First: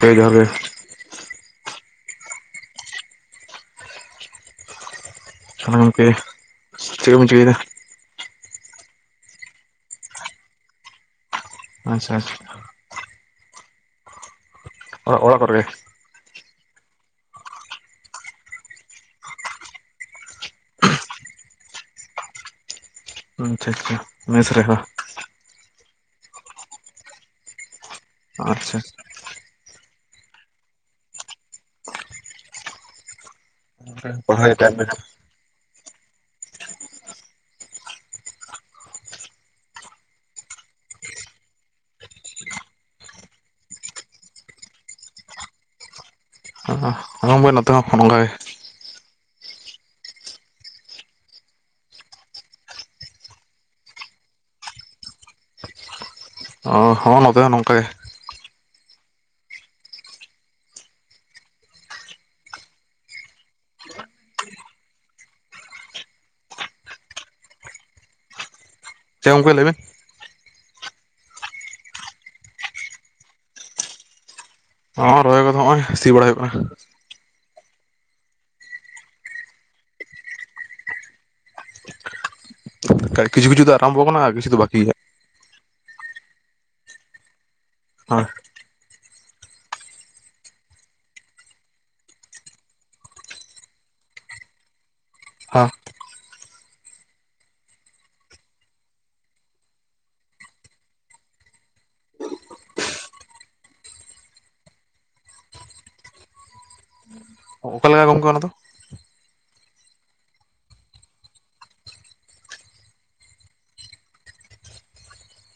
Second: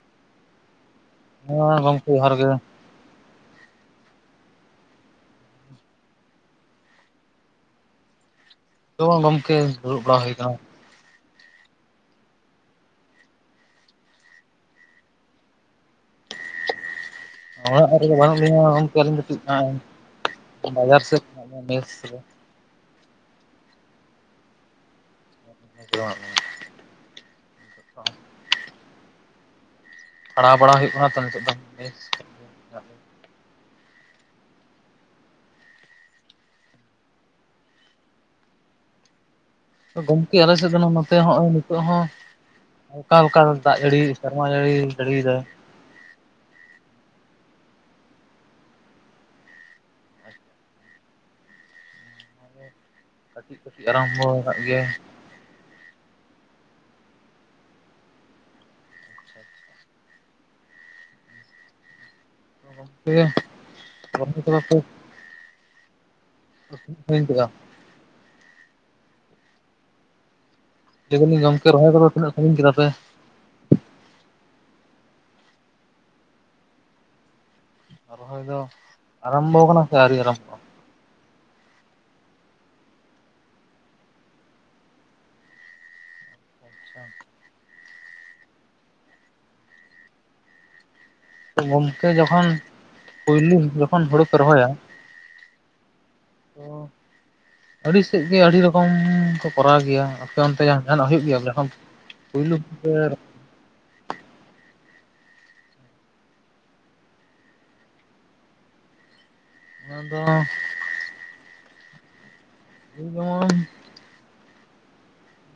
ᱠᱮ ᱡᱚᱸᱦᱟᱨ ᱜᱮ᱾ ᱦᱮᱸ ᱜᱚᱢᱠᱮ ᱡᱚᱸᱦᱟᱨ ᱜᱮ᱾ [inaudible] ᱜᱚᱝᱠᱮ ᱪᱮᱫ ᱠᱚᱵᱮᱱ ᱪᱮᱠᱟᱭᱫᱟ? [inaudible] ᱜᱚᱢᱠᱮ ᱫᱩᱲᱩᱵ ᱵᱟᱲᱟ ᱦᱩᱭ ᱟᱠᱟᱱᱟ᱾ ᱟᱪᱪᱷᱟ᱾ ᱚᱲᱟᱜ ᱚᱲᱟᱜ ᱠᱚᱨᱮ ᱜᱮ? ᱚᱲᱟᱜ ᱨᱮᱫᱚ ᱵᱟᱹᱱᱩᱜ ᱞᱤᱧᱟ ᱜᱚᱢᱠᱮ ᱟᱹᱞᱤᱧ ᱫᱚ [inaudible] ᱵᱟᱡᱟᱨ ᱥᱮᱫ [inaudible] ᱦᱩᱸ ᱪᱷᱟ ᱪᱷᱟ ᱢᱮᱥ ᱨᱮ ᱵᱟᱦ? [inaudible] ᱟᱨ ᱪᱷᱟ᱾ ᱯᱟᱲᱟᱣ ᱵᱟᱲᱟ ᱦᱩᱭᱩᱜ ᱠᱟᱱᱟ ᱛᱚ ᱱᱤᱛᱚᱜ ᱫᱚ᱾ [unintelligible] ᱜᱚᱢᱠᱮ ᱟᱞᱮ ᱥᱮᱫ ᱫᱚ ᱱᱚ ᱱᱚᱛᱮ ᱦᱚᱸᱜ-ᱚᱭ ᱱᱤᱛᱳᱜ ᱦᱚᱸ ᱦᱟᱞᱠᱟ ᱠᱟ ᱫᱟᱜ ᱡᱟᱹᱲᱤ ᱥᱮᱨᱢᱟ ᱡᱟᱹᱲᱤ ᱡᱟᱹᱲᱤᱭᱫᱟᱭ᱾ ᱚᱸ ᱦᱚᱸ ᱜᱚᱢᱠᱮ ᱱᱚᱛᱮ ᱦᱚᱸ ᱚᱱᱠᱟ ᱜᱮ᱾ ᱠᱟᱹᱴᱤᱡ ᱠᱟᱹᱴᱤᱡ ᱟᱨᱟᱢᱵᱚᱣ ᱠᱟᱫ ᱜᱮᱭᱟ᱾ ᱚ ᱦᱚᱸ ᱱᱚᱛᱮ ᱦᱚᱸ ᱱᱚᱝᱠᱟ ᱜᱮ᱾ [unintelligible] [unintelligible] ᱪᱮᱜ ᱜᱚᱢᱠᱮ ᱞᱟᱹᱭ ᱢᱮ ᱞᱮᱫᱟᱞᱤᱧ ᱜᱚᱢᱠᱮ ᱨᱚᱦᱚᱭ ᱠᱚᱫᱚ ᱛᱤᱱᱟᱹᱜ ᱥᱟᱺᱜᱤᱧ ᱠᱮᱫᱟ ᱯᱮ? ᱚᱸ ᱨᱚᱦᱚᱭ ᱠᱚᱫᱚ ᱦᱚᱸᱜ-ᱚᱭ ᱥᱤ ᱵᱟᱲᱟᱭ ᱦᱩᱭᱩᱜ ᱠᱟᱱᱟ᱾ ᱨᱚᱦᱚᱭ ᱫᱚ ᱟᱨᱟᱢᱵᱚᱣ ᱠᱟᱱᱟ ᱥᱮ ᱟᱹᱣᱨᱤ ᱟᱨᱟᱢᱵᱚ? ᱠᱤᱪᱷᱩ ᱠᱤᱪᱷᱩ ᱫᱚ ᱟᱨᱟᱢᱵᱚᱣ ᱠᱟᱱᱟ ᱠᱤᱪᱷᱩ ᱫᱚ ᱵᱟᱠᱤ ᱜᱮᱭᱟ᱾ [inaudible] ᱦᱚᱭ ᱜᱚᱢᱠᱮ ᱡᱚᱠᱷᱚᱱ ᱯᱩᱭᱞᱩ ᱡᱚᱠᱷᱚᱱ ᱦᱩᱲᱩ ᱯᱮ ᱨᱚᱦᱚᱭᱟ ᱦᱟ ᱚ ᱟᱹᱰᱤ ᱥᱮᱫ ᱜᱮ ᱟᱹᱰᱤ ᱨᱚᱠᱚᱢ ᱠᱚ ᱠᱚᱨᱟᱣ ᱜᱮᱭᱟ ᱟᱯᱮ ᱚᱱᱛᱮ ᱡᱟᱦᱟᱱᱟᱜ ᱦᱩᱭᱩᱜ ᱜᱮᱭᱟ? [unintelligible] ᱚᱠᱟ ᱞᱮᱠᱟ ᱜᱚᱝᱠᱮ ᱚᱱᱟ ᱫᱚ? ᱚᱱᱟ ᱫᱚ ᱮᱭ ᱡᱮᱢᱚᱱ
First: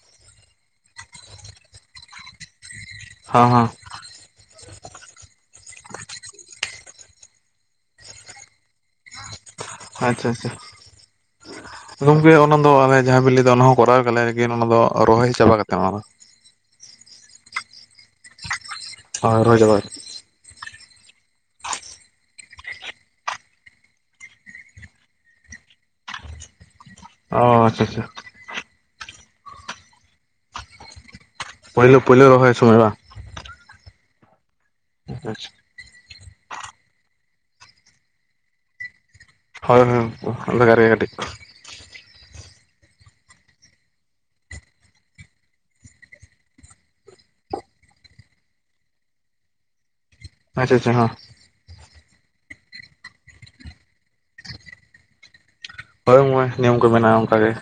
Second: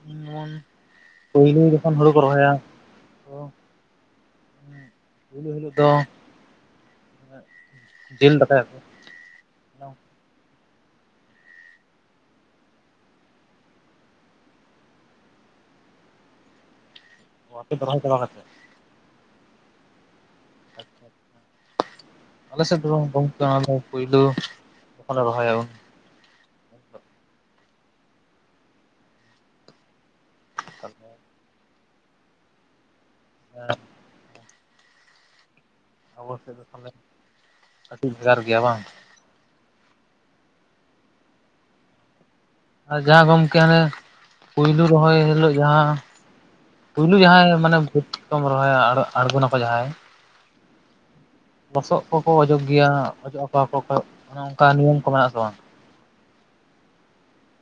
ᱡᱮᱢᱚᱱ ᱯᱩᱭᱞᱩ ᱡᱚᱠᱷᱚᱱ ᱦᱩᱲᱩ ᱠᱚ ᱨᱚᱦᱚᱭᱟ ᱦᱟᱸ ᱦᱟᱸ ᱩᱱ ᱦᱤᱞᱳᱜ ᱫᱚ ᱡᱤᱞ ᱫᱟᱠᱟᱭᱟᱠᱚ, ᱟᱪᱷᱟ ᱟᱪᱷᱟ ᱜᱚᱢᱠᱮ ᱚᱱᱟ ᱫᱚ ᱟᱞᱮ ᱡᱟᱦᱟᱸ ᱵᱤᱱ ᱞᱟᱹᱭ ᱫᱟ ᱚᱱᱟ ᱦᱚᱸ ᱠᱚᱨᱟᱣ ᱜᱮᱭᱟᱞᱮ ᱞᱮᱠᱤᱱ ᱚᱱᱟ ᱫᱚ ᱨᱚᱦᱚᱭ ᱪᱟᱵᱟ ᱠᱟᱛᱮᱜ ᱚᱱᱟ ᱫᱚ᱾ ᱚ ᱟᱯᱮ ᱫᱚ ᱨᱚᱦᱚᱭᱟ ᱪᱟᱵᱟ ᱠᱟᱛᱮᱫ ᱦᱳᱭ ᱨᱚᱦᱚᱭ ᱪᱟᱵᱟᱨ ᱟᱪᱪᱷᱟ ᱟᱞ ᱥᱮᱫ ᱫᱚ ᱜᱚᱝ ᱜᱚᱝᱠᱮ ᱚᱱᱟ ᱯᱩᱭᱞᱳ ᱡᱚᱠᱷᱚᱱ ᱞᱮ ᱨᱚᱦᱚᱭᱟ ᱩᱱ ᱦᱤᱞᱳᱜ ᱚ ᱪᱷᱟ ᱪᱷᱟ [unintelligible] ᱯᱳᱭᱞᱳ ᱯᱳᱭᱞᱳ ᱨᱚᱦᱚᱭ ᱥᱚᱢᱚᱭ ᱵᱟ ᱦᱮᱸ ᱟᱪᱷᱟ ᱟᱵᱚ ᱥᱮᱫ ᱫᱚ ᱛᱟᱦᱞᱮ ᱠᱟᱹᱴᱤᱜ ᱵᱷᱮᱜᱟᱨ ᱜᱮᱭᱟ ᱵᱟᱝ? ᱦᱳᱭ ᱦᱳᱭ ᱩᱱᱠᱩ ᱵᱷᱮᱜᱟᱨ ᱜᱮ ᱠᱟᱹᱴᱤᱡ ᱟᱨ ᱡᱟᱦᱟᱸ ᱜᱚᱢᱠᱮ ᱚᱱᱮ ᱯᱩᱭᱞᱩ ᱨᱚᱦᱚᱭ ᱦᱤᱞᱳᱜ ᱡᱟᱦᱟᱸ ᱯᱩᱭᱞᱩ ᱡᱟᱦᱟᱸᱭ ᱢᱟᱱᱮ ᱵᱷᱩᱛ ᱠᱚᱢ ᱨᱚᱦᱚᱭᱟ ᱟᱬᱜᱚᱱᱟᱠᱚ ᱡᱟᱦᱟᱸᱭ ᱟᱪᱷᱟ ᱟᱪᱷᱟ ᱦᱚᱸ ᱞᱚᱥᱚᱜ ᱠᱚᱠᱚ ᱚᱡᱚᱜ ᱜᱮᱭᱟ ᱚᱡᱚᱜ ᱟᱠᱚᱣᱟ ᱠᱚ ᱚᱱᱮ ᱚᱱᱠᱟ ᱱᱤᱭᱚᱢ ᱠᱚ ᱢᱮᱱᱟᱜ ᱟᱥᱮ ᱵᱟᱝ? ᱦᱳᱭ ᱚᱱᱟ ᱱᱤᱭᱚᱢ ᱠᱚ ᱢᱮᱱᱟᱜᱼᱟ ᱚᱱᱠᱟ ᱜᱮ ᱾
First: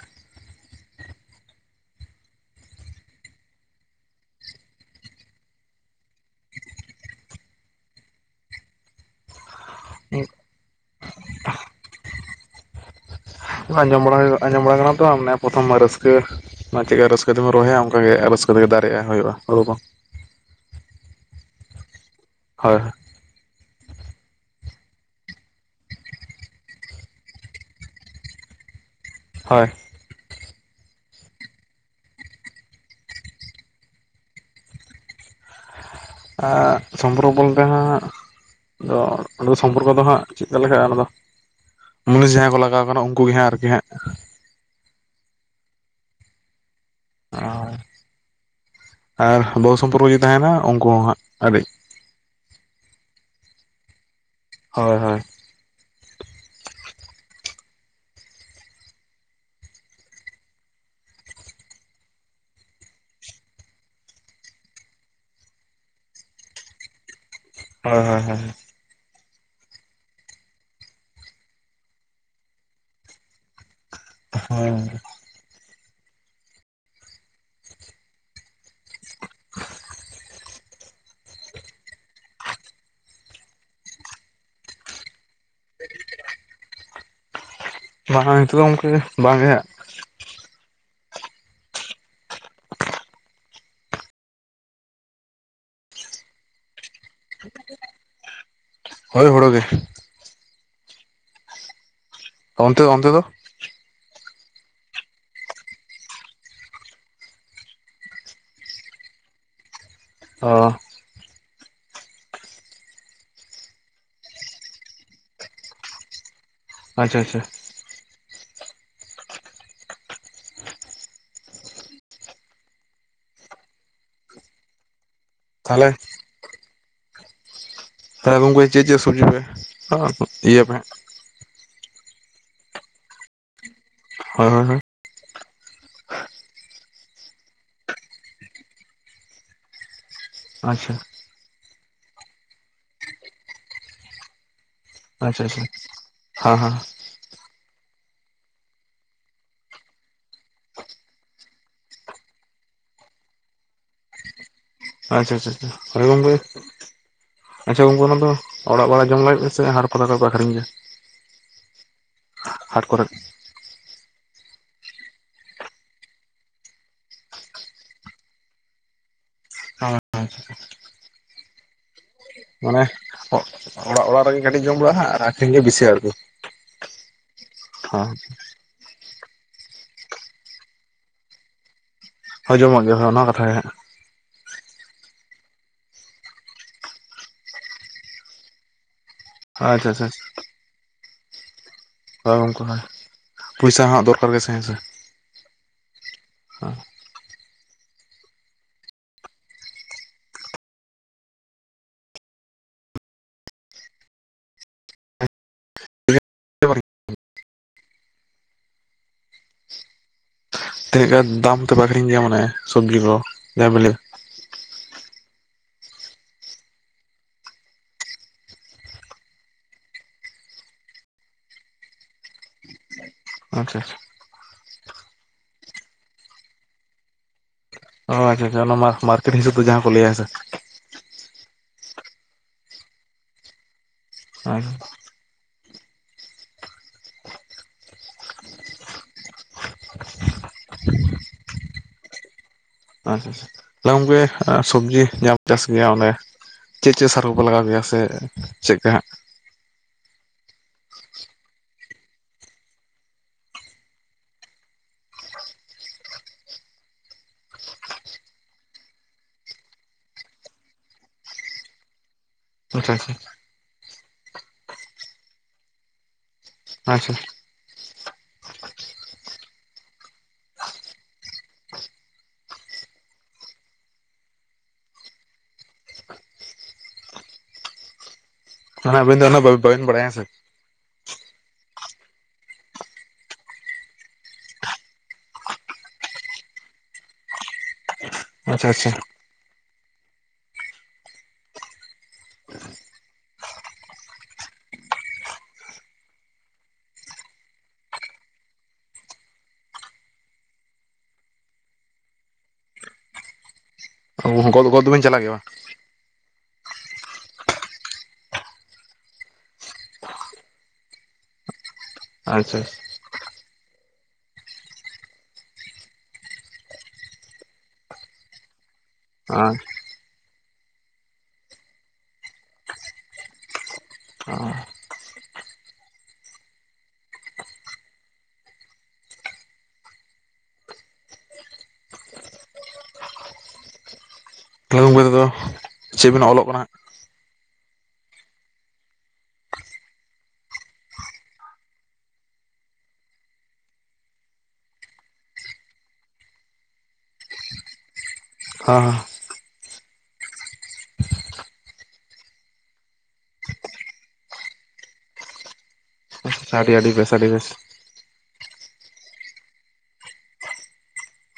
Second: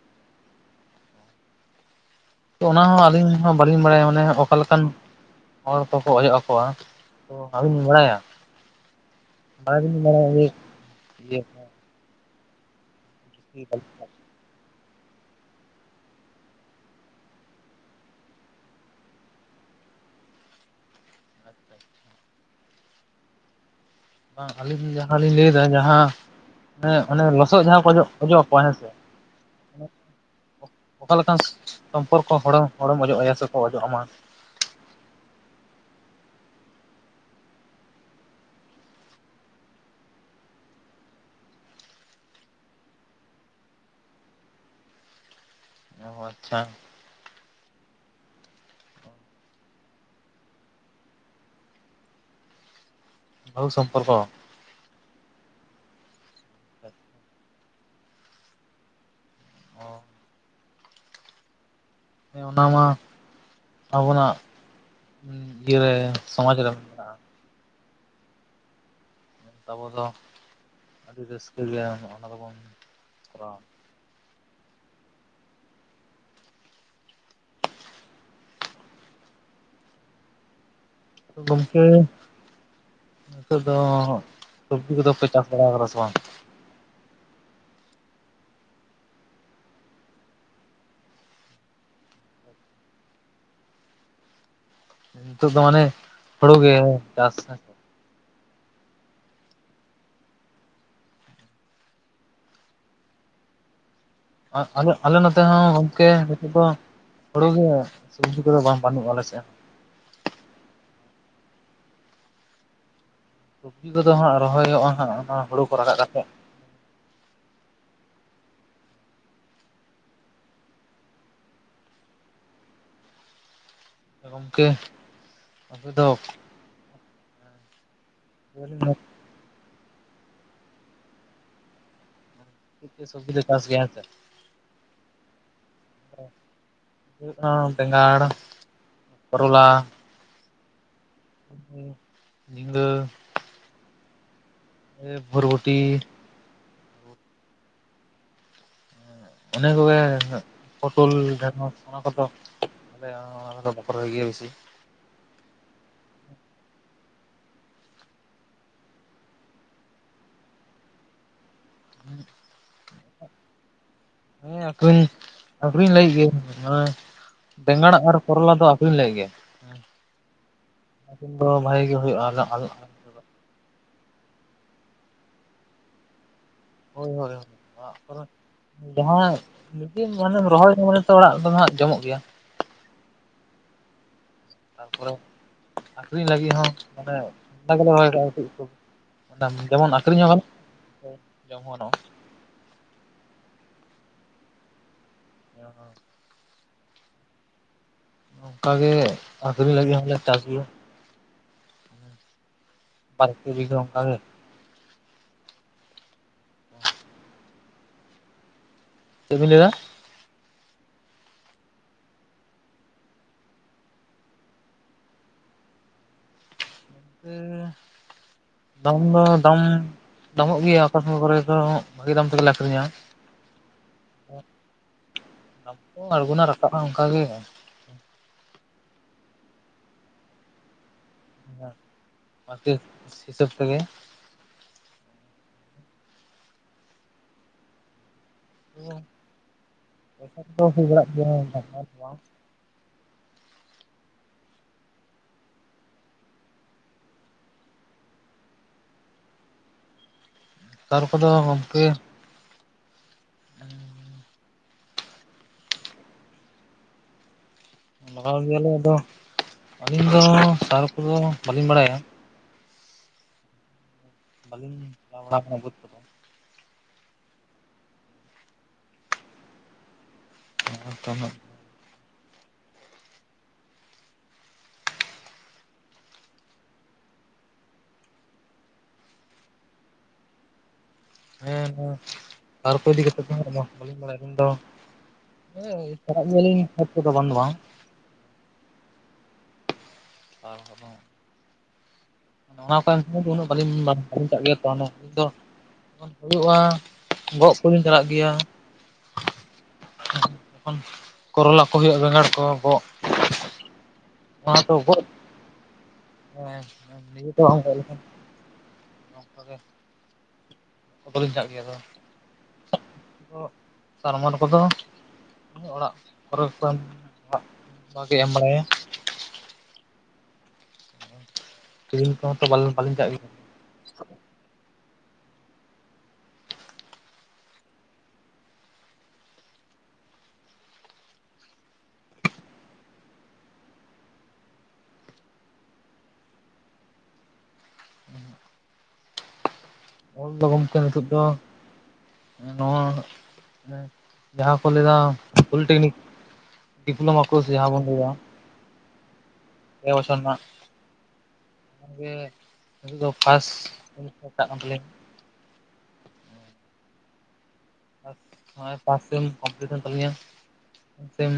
ᱛᱚ ᱚᱱᱟ ᱦᱚᱸ ᱟᱹᱞᱤᱧ ᱦᱚᱸ ᱵᱟᱹᱞᱤᱧ ᱵᱟᱲᱟᱭᱟ ᱢᱟᱱᱮ ᱚᱠᱟ ᱞᱮᱠᱟᱱ ᱦᱚᱲ ᱠᱚᱠᱚ ᱚᱡᱚᱜ ᱟᱠᱚᱣᱟ! ᱵᱟᱵᱤᱱ ᱵᱟᱲᱟᱭᱟ, ᱵᱟᱲᱟᱭ ᱫᱚ ᱞᱤᱧ ᱵᱟᱲᱟᱭᱟ ᱡᱮ ᱤᱭᱟᱹ ᱟᱸᱡᱚᱢ ᱵᱟᱲᱟ ᱦᱩᱭ ᱟᱸᱡᱚᱢ ᱵᱟᱲᱟ ᱟᱠᱟᱱᱟ ᱛᱚ ᱢᱟᱱᱮ ᱯᱨᱚᱛᱷᱚᱢ ᱵᱟᱨ ᱨᱟᱹᱥᱠᱟᱹ ᱚᱱᱟ ᱪᱮᱫ ᱠᱟ ᱨᱟᱹᱥᱠᱟᱹ ᱛᱮᱵᱚᱱ ᱨᱚᱦᱚᱭᱟ ᱚᱝᱠᱟ ᱜᱮ ᱨᱟᱹᱥᱠᱟᱹ ᱛᱮᱜᱮ ᱫᱟᱨᱮᱜᱼᱟ ᱦᱩᱭᱩᱜᱼᱟ ᱦᱩᱲᱩ ᱠᱚ ᱾ ᱦᱳᱭ ᱾ ᱟᱹᱞᱤᱧ ᱡᱟᱦᱟᱸ ᱞᱤᱧ ᱞᱟᱹᱭᱫᱟ ᱡᱟᱦᱟᱸ ᱦᱮᱸ ᱚᱱᱮ ᱞᱚᱥᱚᱫ ᱡᱟᱦᱟᱸ ᱠᱚ ᱚᱡᱚᱜ ᱚᱡᱚᱜ ᱟᱠᱚᱣᱟ ᱦᱮᱸᱥᱮ ᱾ ᱦᱳᱭ ᱾ ᱚᱠᱟ ᱞᱮᱠᱟᱱ ᱥᱚᱢᱯᱚᱨᱠᱚ ᱦᱚᱲ ᱦᱚᱲᱮᱢ ᱚᱡᱚᱜ ᱟᱭᱟ ᱥᱮᱠᱚ ᱚᱡᱚᱜ ᱟᱢᱟ? ᱟᱸᱻ ᱥᱚᱢᱯᱚᱨᱠᱚ ᱵᱚᱞᱛᱮ ᱦᱟᱸᱜ ᱟᱫᱚ ᱚᱸᱰᱮ ᱫᱚ ᱥᱚᱢᱯᱚᱨᱠᱚ ᱫᱚ ᱦᱟᱸᱜ ᱪᱮᱫᱠᱟ ᱞᱮᱠᱟᱜᱼᱟ ᱚᱱᱟ ᱫᱚ ᱢᱩᱱᱤᱥ ᱡᱟᱦᱟᱸᱭ ᱠᱚ ᱞᱟᱜᱟᱣ ᱠᱟᱱᱟ ᱩᱝᱠᱩ ᱜᱮ ᱦᱟᱸᱜ ᱟᱨᱠᱤ ᱦᱟᱸᱜ ᱚ ᱟᱪᱪᱷᱟ ᱾ ᱚᱻ ᱟᱨ ᱵᱟᱹᱦᱩ ᱥᱚᱢᱯᱩᱨᱠᱚ ᱡᱩᱫᱤ ᱛᱟᱦᱮᱱᱟ ᱩᱱᱠᱩ ᱦᱚᱸ ᱦᱟᱸᱜ ᱟᱹᱰᱤ ᱵᱟᱹᱦᱩ ᱥᱚᱢᱯᱚᱨᱠᱚ! ᱦᱳᱭ ᱦᱳᱭ ᱾ [inaudible] ᱦᱮᱸ ᱚᱱᱟ ᱢᱟ ᱟᱵᱚᱱᱟᱜ ᱤᱭᱟᱹᱨᱮ ᱥᱚᱢᱟᱡᱽ ᱨᱮ ᱢᱮᱱᱟᱜᱼᱟ ᱦᱳᱭ ᱦᱳᱭ ᱦᱳᱭ ᱾ ᱟᱵᱚ ᱫᱚ ᱟᱹᱰᱤ ᱨᱟᱹᱥᱠᱟᱹ ᱜᱮ ᱚᱱᱟ ᱫᱚᱵᱚᱱ ᱠᱚᱨᱟᱣᱟ ᱾ ᱦᱮᱸ ᱾ ᱜᱚᱝᱠᱮ ᱱᱤᱛᱚᱜ ᱫᱚ ᱥᱚᱵᱽᱡᱤ ᱠᱚᱫᱚᱯᱮ ᱪᱟᱥ ᱵᱟᱲᱟ ᱠᱟᱫᱟ ᱥᱮ ᱵᱟᱝ? ᱵᱟᱝ ᱱᱤᱛᱚᱜ ᱫᱚ ᱜᱚᱢᱠᱮ ᱵᱟᱝ ᱜᱮ ᱦᱟᱹᱜ ᱾ ᱱᱤᱛᱚᱜ ᱫᱚ ᱢᱟᱱᱮ ᱦᱳᱲᱳ ᱜᱮ ᱪᱟᱥ ᱦᱳᱭ ᱦᱳᱲᱳ ᱜᱮ ᱾ ᱚᱱᱛᱮ ᱚᱱᱛᱮ ᱫᱚ? ᱟ-ᱟᱞᱮ ᱟᱞᱮ ᱱᱚᱛᱮ ᱦᱚᱸ ᱜᱚᱢᱠᱮ ᱱᱤᱛᱚᱜ ᱫᱚ ᱦᱩᱲᱩ ᱜᱮ ᱥᱚᱵᱽᱡᱤ ᱠᱚᱫᱚ ᱵᱟᱝ ᱵᱟᱹᱱᱩᱜ ᱟᱞᱮ ᱥᱮᱫ ᱦᱚᱸ ᱾ ᱚ ᱾ ᱥᱚᱵᱽᱡᱤ ᱠᱚᱫᱚ ᱦᱟᱸᱜ ᱨᱚᱦᱚᱭᱚᱜᱼᱟ ᱦᱟᱸᱜ ᱚᱱᱟ ᱦᱩᱲᱩ ᱠᱚ ᱨᱟᱠᱟᱵ ᱠᱟᱛᱮᱜ ᱾ ᱟᱪᱪᱷᱟ ᱟᱪᱪᱷᱟ ᱾ ᱜᱚᱝᱠᱮ ᱟᱯᱮ ᱛᱟᱦᱚᱞᱮ ᱫᱚ? ᱦᱮᱸ ᱜᱚᱝᱠᱮ ᱪᱮᱫ ᱪᱮᱫ ᱥᱚᱵᱽᱡᱤ ᱯᱮ ᱦᱟᱸ ᱤᱭᱟᱹ ᱯᱮ? ᱪᱮᱜ ᱪᱮᱜ ᱥᱚᱵᱽᱡᱤ ᱞᱮ ᱪᱟᱥ ᱜᱮᱭᱟ ᱦᱮᱸ ᱥᱮ? ᱦᱳᱭ ᱦᱳᱭ ᱦᱳᱭ ᱾ ᱦᱩᱭᱩᱜ ᱠᱟᱱᱟ ᱵᱮᱸᱜᱟᱲ, ᱠᱚᱨᱚᱞᱟ, ᱟᱪᱪᱷᱟ ᱾ ᱩᱸ ᱡᱷᱤᱸᱜᱟᱹ, ᱟᱪᱪᱷᱟ ᱟᱪᱪᱷᱟ, ᱵᱷᱚᱨᱵᱚᱴᱤ ᱦᱟᱸ ᱦᱟᱸ ᱾ ᱤᱱᱟᱹ ᱠᱚᱜᱮ ᱯᱚᱴᱚᱞ, ᱰᱷᱮᱲᱚᱥ ᱚᱱᱟ ᱠᱚᱫᱚ ᱟᱞᱮᱭᱟᱜ ᱚᱱᱟ ᱠᱚᱫᱚ ᱵᱚᱠᱚ ᱨᱚᱦᱚᱭ ᱜᱮᱭᱟ ᱵᱮᱥᱤ ᱾ ᱟᱪᱪᱷᱟ ᱟᱪᱪᱷᱟ ᱟᱪᱪᱷᱟ, ᱦᱳᱭ ᱜᱚᱢᱠᱮ ᱾ ᱟᱪᱪᱷᱟ ᱜᱚᱝᱠᱮ ᱚᱱᱟ ᱫᱚ ᱚᱲᱟᱜ ᱵᱟᱲᱟ ᱡᱚᱢ ᱞᱟᱹᱜᱤᱫ ᱜᱮ ᱥᱮ, ᱦᱟᱴ ᱯᱟᱛᱟ ᱠᱚ ᱨᱮ ᱯᱮ ᱟᱹᱠᱷᱨᱤᱧ ᱜᱮᱭᱟ? ᱦᱩᱸ ᱦᱟᱴ ᱠᱚᱨᱮ? ᱦᱮᱸ ᱟᱹᱠᱷᱨᱤᱧ, ᱟᱹᱠᱷᱨᱤᱧ ᱞᱟᱹᱜᱤᱫ ᱜᱮ ᱱᱚᱜ-ᱚᱭ ᱵᱮᱸᱜᱟᱲ ᱟᱨ ᱠᱚᱨᱚᱞᱟ ᱫᱚ ᱟᱹᱠᱷᱨᱤᱧ ᱞᱟᱹᱜᱤᱫ ᱜᱮ᱾ [unintelligible] ᱩᱱ ᱫᱚ ᱵᱷᱟᱹᱜᱤ ᱜᱮ ᱦᱩᱭᱩᱜ-ᱟ᱾ ᱢᱟᱱᱮ ᱚᱲᱟᱜ ᱚᱲᱟᱜ ᱨᱮᱜᱮ ᱠᱟᱹᱴᱤᱡ ᱡᱚᱢ ᱵᱟᱲᱟᱜ-ᱟ ᱦᱟᱸᱜ ᱟᱨ ᱟᱹᱠᱷᱨᱤᱧ ᱜᱮ ᱵᱮᱥᱤ ᱟᱨᱠᱤ? ᱦᱳᱭ ᱦᱳᱭ ᱚᱲᱟᱜ ᱦᱮᱸ ᱠᱚᱨᱮ᱾ ᱡᱟᱦᱟᱸ ᱢᱤᱴᱤᱱ ᱡᱟᱱᱮᱢ ᱨᱚᱦᱚᱭ ᱢᱟᱱᱮ ᱛᱚ ᱚᱲᱟᱜ ᱫᱚ ᱦᱟᱸᱜ ᱡᱚᱢᱚᱜ ᱜᱮᱭᱟ᱾ ᱦᱳᱭ ᱡᱚᱢᱚᱜ ᱜᱮ, ᱦᱳᱭ ᱚᱱᱟ ᱠᱟᱛᱷᱟ ᱜᱮ ᱦᱟᱸᱜ ᱛᱟᱯᱚᱨᱮ ᱟᱹᱠᱷᱨᱤᱧ ᱞᱟᱹᱜᱤᱫ ᱦᱚᱸ ᱢᱟᱱᱮ ᱚᱱᱟ ᱜᱮᱞᱮ ᱨᱚᱦᱚᱭ ᱠᱟᱜ-ᱟᱭ ᱠᱟᱹᱡ ᱠᱟᱹᱡ᱾ ᱦᱟᱸᱜ ᱟᱪᱪᱷᱟ ᱡᱮᱢᱚᱱ ᱟᱪᱪᱷᱟ ᱟᱹᱠᱷᱨᱤᱧ-ᱚᱜ ᱜᱟᱱᱚᱜ ᱡᱚᱢ ᱦᱚᱸ ᱜᱟᱱᱚᱜ-ᱟ᱾ ᱦᱳᱭ ᱜᱚᱢᱠᱮ ᱦᱳᱭ᱾ ᱯᱩᱭᱥᱟ ᱦᱟᱸᱜ ᱫᱚᱨᱠᱟᱨ ᱜᱮ ᱥᱮ ᱦᱮᱸ ᱥᱮ? ᱚ ᱦᱚᱸ ᱟᱸ ᱱᱚᱝᱠᱟ ᱜᱮ ᱟᱹᱠᱷᱨᱤᱧ ᱞᱟᱹᱜᱤᱫ ᱦᱚᱸᱞᱮ ᱪᱟᱥ ᱜᱮᱭᱟ᱾ ᱵᱟᱨ ᱠᱤᱨᱤ ᱫᱚ ᱚᱱᱠᱟ ᱜᱮ᱾ [inaudible] ᱪᱮᱫ ᱵᱤᱱ ᱞᱟᱹᱭ ᱮᱫᱟ? ᱛᱤᱱᱟᱹᱜ ᱜᱟᱱ ᱫᱟᱢ ᱛᱮ ᱟᱹᱠᱷᱨᱤᱧ ᱜᱮᱭᱟ ᱢᱟᱱᱮ ᱥᱚᱵᱽᱡᱤ ᱠᱚ ᱡᱟᱦᱟᱸ ᱵᱮᱱ ᱞᱟᱹᱭ ᱩᱸ ᱫᱚᱢ ᱫᱚ ᱫᱚᱢ ᱫᱟᱢᱚᱜ ᱜᱮᱭᱟ ᱚᱠᱟ ᱥᱚᱢᱚᱭ ᱠᱚᱨᱮ ᱫᱚ ᱵᱷᱟᱹᱜᱤ ᱫᱟᱢ ᱛᱮᱼᱜᱮᱞᱮ ᱟᱹᱠᱷᱨᱤᱧᱟ᱾ ᱟᱪᱪᱷᱟ ᱟᱪᱷᱟ, [unintelligible] ᱟᱬᱜᱳᱱᱟ ᱨᱟᱠᱟᱵ-ᱟ ᱚᱱᱠᱟᱜ ᱜᱮ᱾ ᱚ ᱟᱪᱷᱟ ᱟᱪᱷᱟ ᱚᱱᱟ ᱢᱟ ᱢᱟᱨᱠᱮᱴ ᱦᱤᱥᱟᱹᱵᱽ ᱫᱚ ᱡᱟᱦᱟᱸ ᱠᱚ ᱞᱟᱹᱭ ᱦᱮᱸᱥᱮ᱾ [inaudible] ᱢᱟᱨᱠᱮᱴ ᱦᱤᱥᱟᱹᱵᱽ ᱛᱮᱜᱮ᱾ [unintelligible] [unintelligible] ᱯᱚᱭᱥᱟ ᱠᱚᱫᱚ ᱦᱩᱭ ᱵᱟᱲᱟᱜ ᱜᱮᱭᱟ ᱵᱟᱝ [unintelligible] ᱟᱪᱪᱷᱟ ᱟᱪᱪᱷᱟ ᱜᱚᱝᱠᱮ ᱥᱚᱵᱽᱡᱤ ᱧᱟᱢ ᱪᱟᱥ ᱜᱮᱭᱟ ᱚᱸᱰᱮ ᱪᱮᱫ ᱪᱮᱫ ᱥᱟᱨ ᱠᱚᱯᱮ ᱞᱟᱜᱟᱣ ᱜᱮᱭᱟ ᱥᱮ ᱪᱮᱫ ᱠᱟ ᱦᱟᱸᱜ? ᱥᱟᱨ ᱠᱚᱫᱚ ᱜᱚᱝᱠᱮ, [unintelligible] ᱞᱟᱜᱟᱣ ᱜᱮᱭᱟᱞᱮ ᱟᱫᱚ ᱟᱹᱞᱤᱧ ᱫᱚ ᱥᱟᱨ ᱠᱚᱫᱚ ᱵᱟᱹᱞᱤᱧ ᱵᱟᱲᱟᱭᱟ᱾ ᱟᱪᱪᱷᱟ ᱟᱪᱪᱷᱟ, ᱵᱟᱞᱤᱧ ᱪᱟᱞᱟᱣ ᱵᱟᱲᱟ ᱠᱟᱱᱟ ᱵᱟᱹᱫᱽ ᱠᱚᱫᱚ᱾ ᱟᱪᱪᱷᱟ, [unintelligible] ᱢᱟᱱᱮ ᱟᱹᱵᱤᱱ ᱫᱚ ᱩᱱᱟᱹᱜ ᱵᱟ-ᱵᱮᱱ ᱵᱟᱲᱟᱭ ᱦᱮᱸᱥᱮ᱾ ᱦᱮᱸ ᱦᱮᱸ ᱛᱟᱨᱠᱚ ᱤᱫᱤ ᱠᱟᱛᱮ ᱫᱚ ᱦᱟᱸᱜ ᱵᱟᱹᱞᱤᱧ ᱵᱟᱲᱟᱭᱟ ᱟᱞᱤᱧ ᱫᱚ᱾ ᱦᱳᱭ ᱪᱟᱞᱟᱜ ᱜᱮᱭᱟ ᱞᱤᱧ ᱦᱟᱴ ᱠᱚᱫᱚ ᱵᱟᱝ ᱫᱚ ᱵᱟᱝ᱾ ᱟᱪᱪᱷᱟ ᱟᱪᱷᱟ [unintelligible] ᱱᱚᱣᱟ ᱠᱚ ᱮᱢ ᱥᱚᱢᱚᱭ ᱫᱚ ᱩᱱᱟᱹᱜ ᱵᱟᱹᱞᱤᱧ ᱵᱟᱹᱞᱤᱧ ᱪᱟᱜ ᱜᱮᱭᱟ ᱛᱚ ᱚᱱᱟ ᱠᱷᱟᱹᱛᱤᱨ ᱫᱚ᱾ ᱦᱩᱭᱩᱜ-ᱟ, ᱜᱚᱜ ᱠᱚᱞᱤᱧ ᱪᱟᱞᱟᱜ ᱜᱮᱭᱟ᱾ ᱚᱱ ᱠᱚᱨᱚᱞᱟ ᱠᱚ ᱦᱩᱭᱩᱜᱼᱟ ᱵᱮᱸᱜᱟᱲ ᱠᱚ ᱜᱚᱜ ᱚᱱᱟ ᱠᱚ ᱫᱚᱵᱤᱱ ᱜᱚᱫ ᱪᱟᱞᱟᱜ ᱜᱮᱭᱟ ᱵᱟᱝ ᱮᱸ [unintelligible] ᱱᱚᱝᱠᱟ ᱜᱮ, [unintelligible] ᱞᱤᱧ ᱫᱟᱜ ᱜᱮᱭᱟ ᱫᱚ, ᱟᱪᱪᱷᱟ ᱟᱼᱼ ᱚᱜ ᱛᱟᱨᱢᱚᱱ ᱠᱚᱫᱚ ᱩᱸ ᱚᱲᱟᱜ ᱯᱚᱨᱮ ᱠᱷᱚᱱ ᱚᱲᱟᱜ ᱵᱷᱟᱜᱽ ᱮ ᱮᱢ ᱵᱟᱲᱟᱭᱟ᱾ ᱟᱻ ᱯᱷᱤᱞᱤᱢ ᱠᱚᱦᱚᱸ ᱛᱚ ᱵᱟᱞᱮᱱ ᱵᱟᱹᱞᱤᱧ ᱜᱟᱜ ᱜᱮᱭᱟ, ᱦᱚᱸ, [unintelligible] ᱛᱮᱫᱚ, ᱪᱮᱫ ᱵᱤᱱ ᱚᱞᱚᱜ ᱠᱟᱱᱟ ᱦᱟᱸᱜ? ᱚᱞ ᱫᱚ ᱜᱚᱝᱠᱮ ᱱᱤᱛᱚᱜ ᱫᱚ ᱮᱸ ᱱᱚᱶᱟ ᱦᱮᱸ ᱡᱟᱦᱟᱸ ᱠᱚ ᱞᱟᱹᱭ ᱮᱫᱟ ᱯᱚᱞᱤᱴᱮᱠᱱᱤᱠ ᱰᱤᱯᱞᱳᱢᱟ ᱠᱳᱨᱥ ᱡᱟᱦᱟᱸ ᱵᱚᱱ ᱞᱟᱹᱭᱟ᱾ ᱦᱟᱸ ᱦᱟᱸ᱾ ᱮ ᱵᱚᱪᱷᱚᱨ ᱱᱷᱟᱸᱜ ᱠᱷᱚᱱ ᱜᱮ, ᱯᱟᱹᱦᱤᱞ ᱫᱚ ᱯᱟᱥ [unintelligible] ᱛᱟᱹᱞᱤᱧ᱾ ᱟᱹᱰᱤ ᱟᱹᱰᱤ ᱵᱮᱥ ᱟᱹᱰᱤ ᱵᱮᱥ᱾ ᱟᱫ ᱱᱚᱜᱼᱚᱭ ᱯᱟᱥ ᱥᱤᱢ ᱠᱚᱢᱯᱤᱞᱤᱴ ᱮᱱ ᱛᱟᱞᱤᱧᱟ, [unintelligible] ᱥᱤᱢ,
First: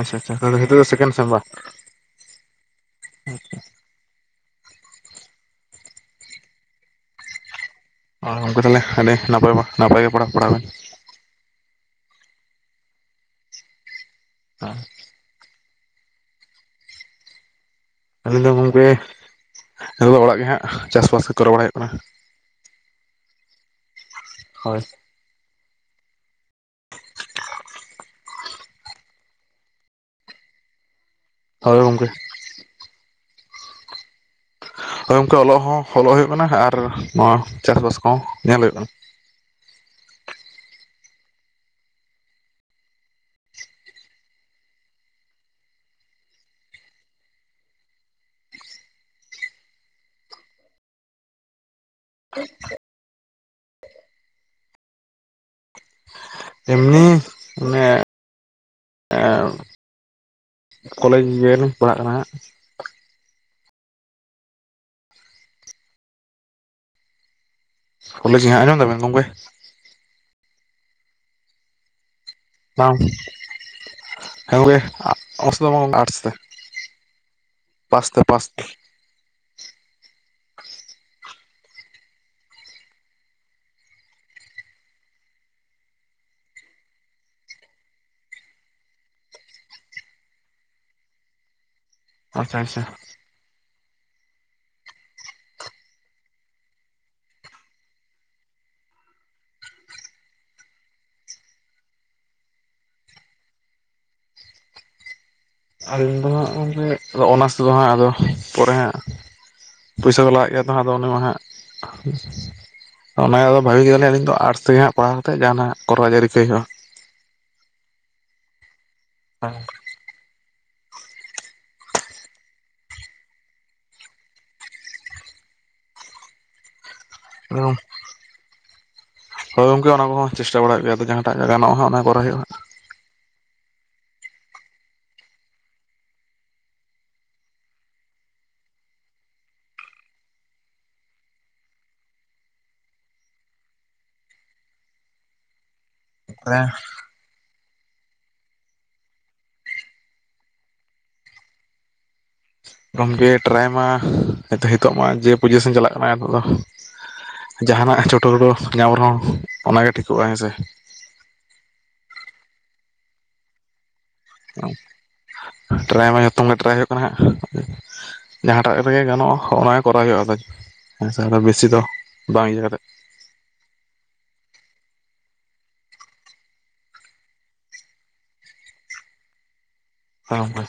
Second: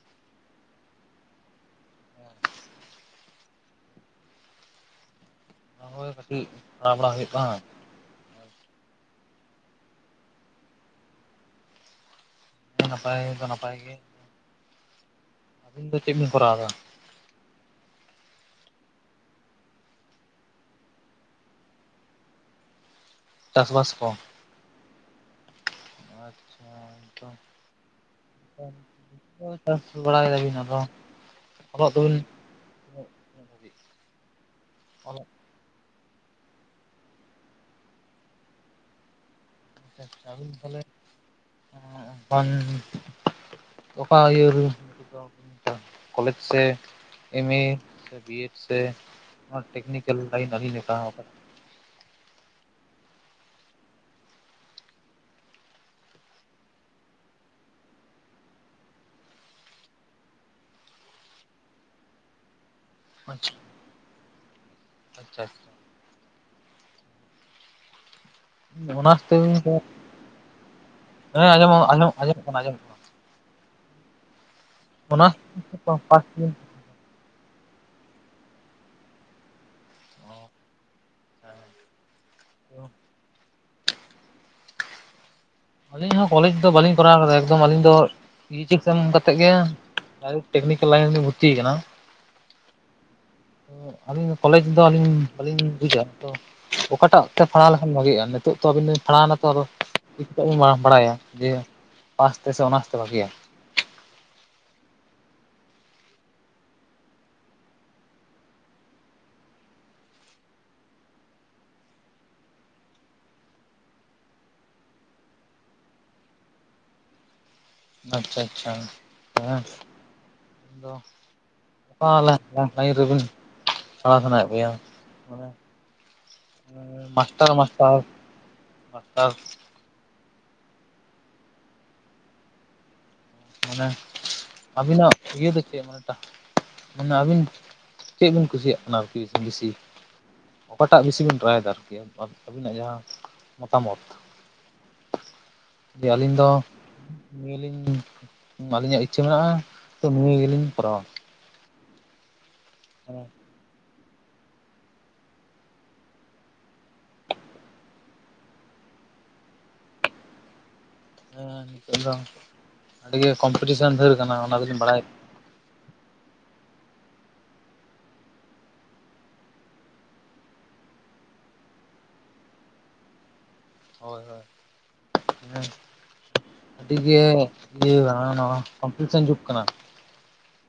ᱟᱪᱪᱷᱟ ᱟᱪᱪᱷᱟ ᱛᱚ ᱛᱟᱦᱮᱞᱮ ᱱᱤᱛᱚᱜ ᱫᱚ ᱥᱮᱠᱮᱱ ᱥᱚᱢ ᱵᱟ? ᱦᱮᱸ, ᱚᱸᱦᱚᱭ ᱠᱟᱹᱴᱤᱡ ᱫᱟᱬᱟ ᱵᱟᱲᱟ ᱦᱩᱭᱩᱜ ᱠᱟᱱᱟ᱾ ᱟᱨ ᱜᱚᱝᱠᱮ ᱛᱟᱦᱮᱞᱮ ᱦᱟᱸᱰᱮ ᱱᱟᱯᱟᱭ ᱵᱟ ᱱᱟᱯᱟᱭ ᱜᱮ ᱯᱟᱲᱟ ᱯᱟᱲᱟᱣ ᱠᱟᱱ᱾ ᱱᱟᱯᱟᱭ ᱫᱚ ᱱᱟᱯᱟᱭ ᱜᱮ᱾ ᱟ, ᱟᱹᱵᱤᱱ ᱫᱚ ᱪᱮᱫ ᱵᱤᱱ ᱠᱚᱨᱟᱣ ᱮᱫᱟ? ᱟᱹᱞᱤᱧ ᱫᱚ ᱜᱚᱝᱠᱮᱻᱦ ᱱᱤᱛᱚᱜ ᱫᱚ ᱚᱲᱟᱜ ᱜᱮ ᱦᱟᱸᱜ ᱪᱟᱥ ᱵᱟᱥ ᱜᱮ ᱠᱚᱨᱟᱣ ᱵᱟᱲᱟ ᱦᱩᱭᱩᱜ ᱠᱟᱱᱟ᱾ ᱪᱟᱥ ᱵᱟᱥ ᱠᱚ? ᱦᱚᱭ᱾ ᱟᱪᱪᱷᱟ, ᱱᱤᱛᱚᱝ [unintelligible] ᱪᱟᱥ ᱵᱟᱲᱟ ᱭᱮᱫᱟ ᱵᱤᱱ ᱟᱫᱚ ᱦᱳᱭ ᱚᱞᱚᱜ ᱜᱚᱢᱠᱮ᱾ ᱫᱚᱵᱤᱱ ᱦᱳᱭ ᱜᱚᱝᱠᱮ ᱚᱞᱚᱜ ᱦᱚᱸ ᱦᱚᱞᱚᱜ ᱦᱩᱭᱩᱜ ᱠᱟᱱᱟ ᱟᱨ ᱱᱚᱣᱟ ᱪᱟᱥ ᱵᱟᱥ ᱠᱚᱦᱚᱸ ᱧᱮᱞ ᱦᱩᱭᱩᱜ ᱠᱟᱱᱟ᱾ ᱟᱪᱪᱷᱟ, ᱟᱹᱵᱤᱱ ᱫᱚ ᱛᱟᱦᱮᱞᱮ ᱮᱸ ᱮᱱᱠᱷᱟᱱ ᱚᱠᱟ ᱤᱭᱟᱹ ᱨᱮ [inaudible] ᱱᱮᱛᱚ ᱠᱚᱞᱮᱡᱽ ᱥᱮ, ᱮᱢ ᱮ, ᱥᱮ ᱵᱤ ᱮᱰ ᱥᱮ ᱚᱱᱟ ᱴᱮᱠᱱᱤᱠᱮᱞ ᱞᱟᱹᱭᱤᱱ ᱟᱹᱫᱷᱤᱧ ᱡᱚᱴᱟᱣ ᱟᱠᱟᱫᱟ᱾ [inaudible] ᱮᱢᱱᱤ ᱢᱟᱱᱮᱻᱦ ᱮᱸᱻ ᱚᱸ ᱠᱚᱞᱮᱡᱽ ᱧᱮ‌ᱞ ᱯᱟᱲᱦᱟᱜ ᱠᱟᱱᱟ ᱱᱷᱟᱸᱜ, ᱟᱪᱪᱷᱟ, ᱟᱪᱪᱷᱟ ᱟᱪ- ᱠᱚᱞᱮᱡᱽ ᱱᱷᱟᱸᱜ ᱮᱢ ᱚᱱᱟᱥ ᱛᱮᱦᱩᱧ [unintelligible] ᱦᱮᱸ ᱟᱸᱡᱚᱢᱚᱜ ᱟᱸᱡᱚᱢ ᱟᱸᱡᱚᱢᱚᱜ ᱠᱟᱱᱟ ᱟᱸᱡᱚᱢ [unintelligible] ᱦᱮᱸ ᱜᱚᱝᱠᱮ ᱟ ᱚᱱᱟᱨᱥ ᱟᱥ ᱫᱚ ᱵᱟᱝᱼᱟ, ᱟᱴᱥ ᱯᱷᱟᱥᱴ ᱛᱮ᱾ ᱤᱭᱟᱨ ᱯᱟᱥ ᱛᱮ ᱯᱟᱥ ᱛᱮ᱾ ᱟᱹᱞᱤᱧ ᱦᱚᱸ ᱠᱚᱞᱮᱡᱽ ᱫᱚ ᱵᱟᱹᱞᱤᱧ ᱠᱚᱨᱟᱣ ᱟᱠᱟᱫᱟ ᱮᱠᱫᱚᱢ ᱟᱹᱞᱤᱧ ᱫᱚ ᱜᱨᱤᱡᱤᱠ ᱥᱮᱱ ᱠᱟᱛᱮᱜ ᱜᱮ ᱴᱮᱠᱱᱤᱠᱮᱞ ᱞᱟᱭᱤᱱ ᱨᱮ ᱵᱷᱚᱨᱛᱤ ᱠᱟᱱᱟ᱾ ᱟᱪᱪᱷᱟ ᱟᱪᱪᱷᱟ ᱟᱹᱞᱤᱧ ᱠᱚᱞᱮᱡᱽ ᱫᱚ ᱟᱹᱞᱤᱧ ᱵᱟᱹᱞᱤᱧ ᱵᱩᱡᱟ ᱛᱚ ᱚᱠᱟᱴᱟᱜ ᱛᱮ ᱯᱷᱟᱲᱟᱣ ᱞᱮᱠᱷᱟᱱ ᱵᱷᱟᱹᱜᱤᱜ-ᱟ ᱱᱤᱛᱳᱜ ᱛᱚ ᱟᱵᱤᱱ ᱵᱤᱱ ᱯᱟᱲᱦᱦᱟᱣᱱᱟ ᱛᱚ ᱟᱫᱚ [unintelligible] ᱵᱟᱲᱟᱭᱟ ᱡᱮ ᱯᱟᱥ ᱛᱮ ᱥᱮ ᱚᱱᱟᱨᱥ ᱛᱮ ᱵᱷᱟᱜᱮᱭᱟ? ᱟᱞᱤᱧ ᱫᱚ ᱦᱟᱸᱜ ᱜᱚᱝᱠᱮ ᱟᱫᱚ ᱚᱱᱟᱨᱥ ᱛᱮᱫᱚ ᱦᱟᱸᱜ ᱟᱫᱚ ᱯᱚᱨᱮ ᱦᱟᱸᱜ ᱯᱩᱭᱥᱟ ᱠᱚ ᱞᱟᱜᱟᱜ ᱜᱮᱭᱟ ᱛᱚ ᱦᱟᱸᱜ ᱟᱫᱚ ᱚᱱᱮ ᱚᱱᱮ ᱚᱱᱟ ᱫᱚ ᱵᱷᱟᱹᱜᱤ ᱜᱮ ᱛᱟᱦᱚᱞᱮ ᱱᱤᱛᱚᱜ ᱟᱨᱥ ᱛᱮᱜᱮ ᱦᱟᱸᱜ ᱯᱟᱲᱦᱟᱣ ᱠᱟᱛᱮᱜ ᱡᱟᱦᱟᱱᱟᱜ ᱠᱚᱨᱚᱡ ᱟᱹᱨᱤ [unintelligible] ᱟᱪᱪᱷᱟ ᱟᱪᱪᱷᱟ ᱦᱮᱸ [unintelligible] ᱫᱟᱲᱟ ᱥᱟᱱᱟᱭᱮᱜ ᱢᱮᱭᱟ᱾ ᱢᱟᱥᱴᱟᱨ ᱢᱟᱥᱴᱟᱨ ᱫᱚ ᱦᱳᱭ ᱜᱚᱝᱠᱮ ᱚᱱᱟ ᱠᱚᱦᱚᱸ ᱪᱮᱥᱴᱟ ᱵᱟᱲᱟ ᱭᱮᱜ ᱜᱮ ᱟᱫᱚ ᱡᱟᱦᱟᱸᱴᱟᱜ ᱜᱮ ᱜᱟᱱᱚᱜ-ᱟ ᱚᱱᱟ ᱠᱚᱨᱟ ᱦᱩᱭᱩᱜ-ᱟ᱾ ᱟᱹᱵᱤᱱᱟᱜ ᱤᱭᱟᱹ ᱫᱚ ᱪᱮᱫ [unintelligible] ᱢᱟᱱᱮ ᱟᱹᱵᱤᱱ ᱪᱮᱫ ᱵᱤᱱ ᱠᱩᱥᱤᱭᱟᱜ ᱠᱟᱱᱟ ᱟᱨᱠᱤ ᱵᱤᱥᱤ ᱚᱠᱟᱴᱟᱜ ᱵᱤᱥᱤ ᱵᱤᱱ ᱴᱨᱟᱭ ᱫᱟ ᱟᱨᱠᱤ [unintelligible] ᱡᱮ ᱟᱹᱞᱤᱧ ᱫᱚ ᱦᱟᱸᱜ [unintelligible] ᱟᱹᱞᱤᱧᱟᱜ ᱤᱪᱪᱷᱟᱹ ᱢᱮᱱᱟᱜ-ᱟ ᱛᱚ ᱱᱤᱭᱟᱹ ᱜᱮᱞᱤᱧ ᱠᱚᱨᱟᱣᱟ᱾ ᱦᱮᱸ ᱜᱚᱝᱠᱮ ᱴᱨᱟᱭ ᱢᱟ ᱱᱤᱛᱚ ᱦᱮᱛᱚᱜ ᱢᱟ ᱡᱮ ᱯᱚᱡᱤᱥᱮᱱ ᱪᱟᱞᱟᱜ ᱠᱟᱱᱟ ᱱᱤᱛᱚᱜ ᱫᱚ ᱡᱟᱦᱟᱱᱟᱜ ᱪᱷᱳᱴᱳ ᱜᱳᱴᱳ ᱧᱟᱢ ᱨᱮᱦᱚᱸ ᱚᱱᱟᱜᱮ ᱴᱷᱤᱠᱚᱜᱼᱟ ᱦᱮᱸᱥᱮ᱾ ᱟᱫᱚ ᱱᱤᱜᱮ ᱠᱚᱢᱯᱤᱴᱤᱥᱮᱱ ᱫᱷᱟᱹᱨ ᱠᱟᱱᱟ ᱚᱱᱟ ᱫᱚᱞᱤᱧ ᱵᱟᱲᱟᱭ ᱴᱨᱟᱭ ᱢᱟ ᱡᱷᱚᱛᱚᱢ ᱜᱮ ᱴᱨᱟᱭ ᱦᱳᱭᱳᱜ ᱠᱟᱱᱟ ᱦᱟᱸᱜ᱾ ᱡᱟᱦᱟᱸᱴᱟᱜ ᱨᱮᱜᱮ ᱜᱟᱱᱚᱜ-ᱟ ᱚᱱᱟ ᱜᱮ ᱠᱚᱨᱟᱣ ᱦᱳᱭᱳᱜ-ᱟ ᱟᱫᱚ ᱦᱮᱸ ᱥᱮ ᱟᱫᱚ ᱵᱮᱥᱤ ᱫᱚ ᱵᱟᱝ ᱤᱭᱟᱹ ᱠᱟᱛᱮᱫ [inaudible] ᱡᱮ ᱤᱭᱟᱹ ᱠᱟᱱᱟ ᱱᱚᱣᱟ ᱠᱚᱢᱯᱤᱴᱤᱥᱮᱱ ᱡᱩᱜᱽ ᱠᱟᱱᱟ᱾ ᱦᱮᱸ ᱜᱚᱝᱠᱮ᱾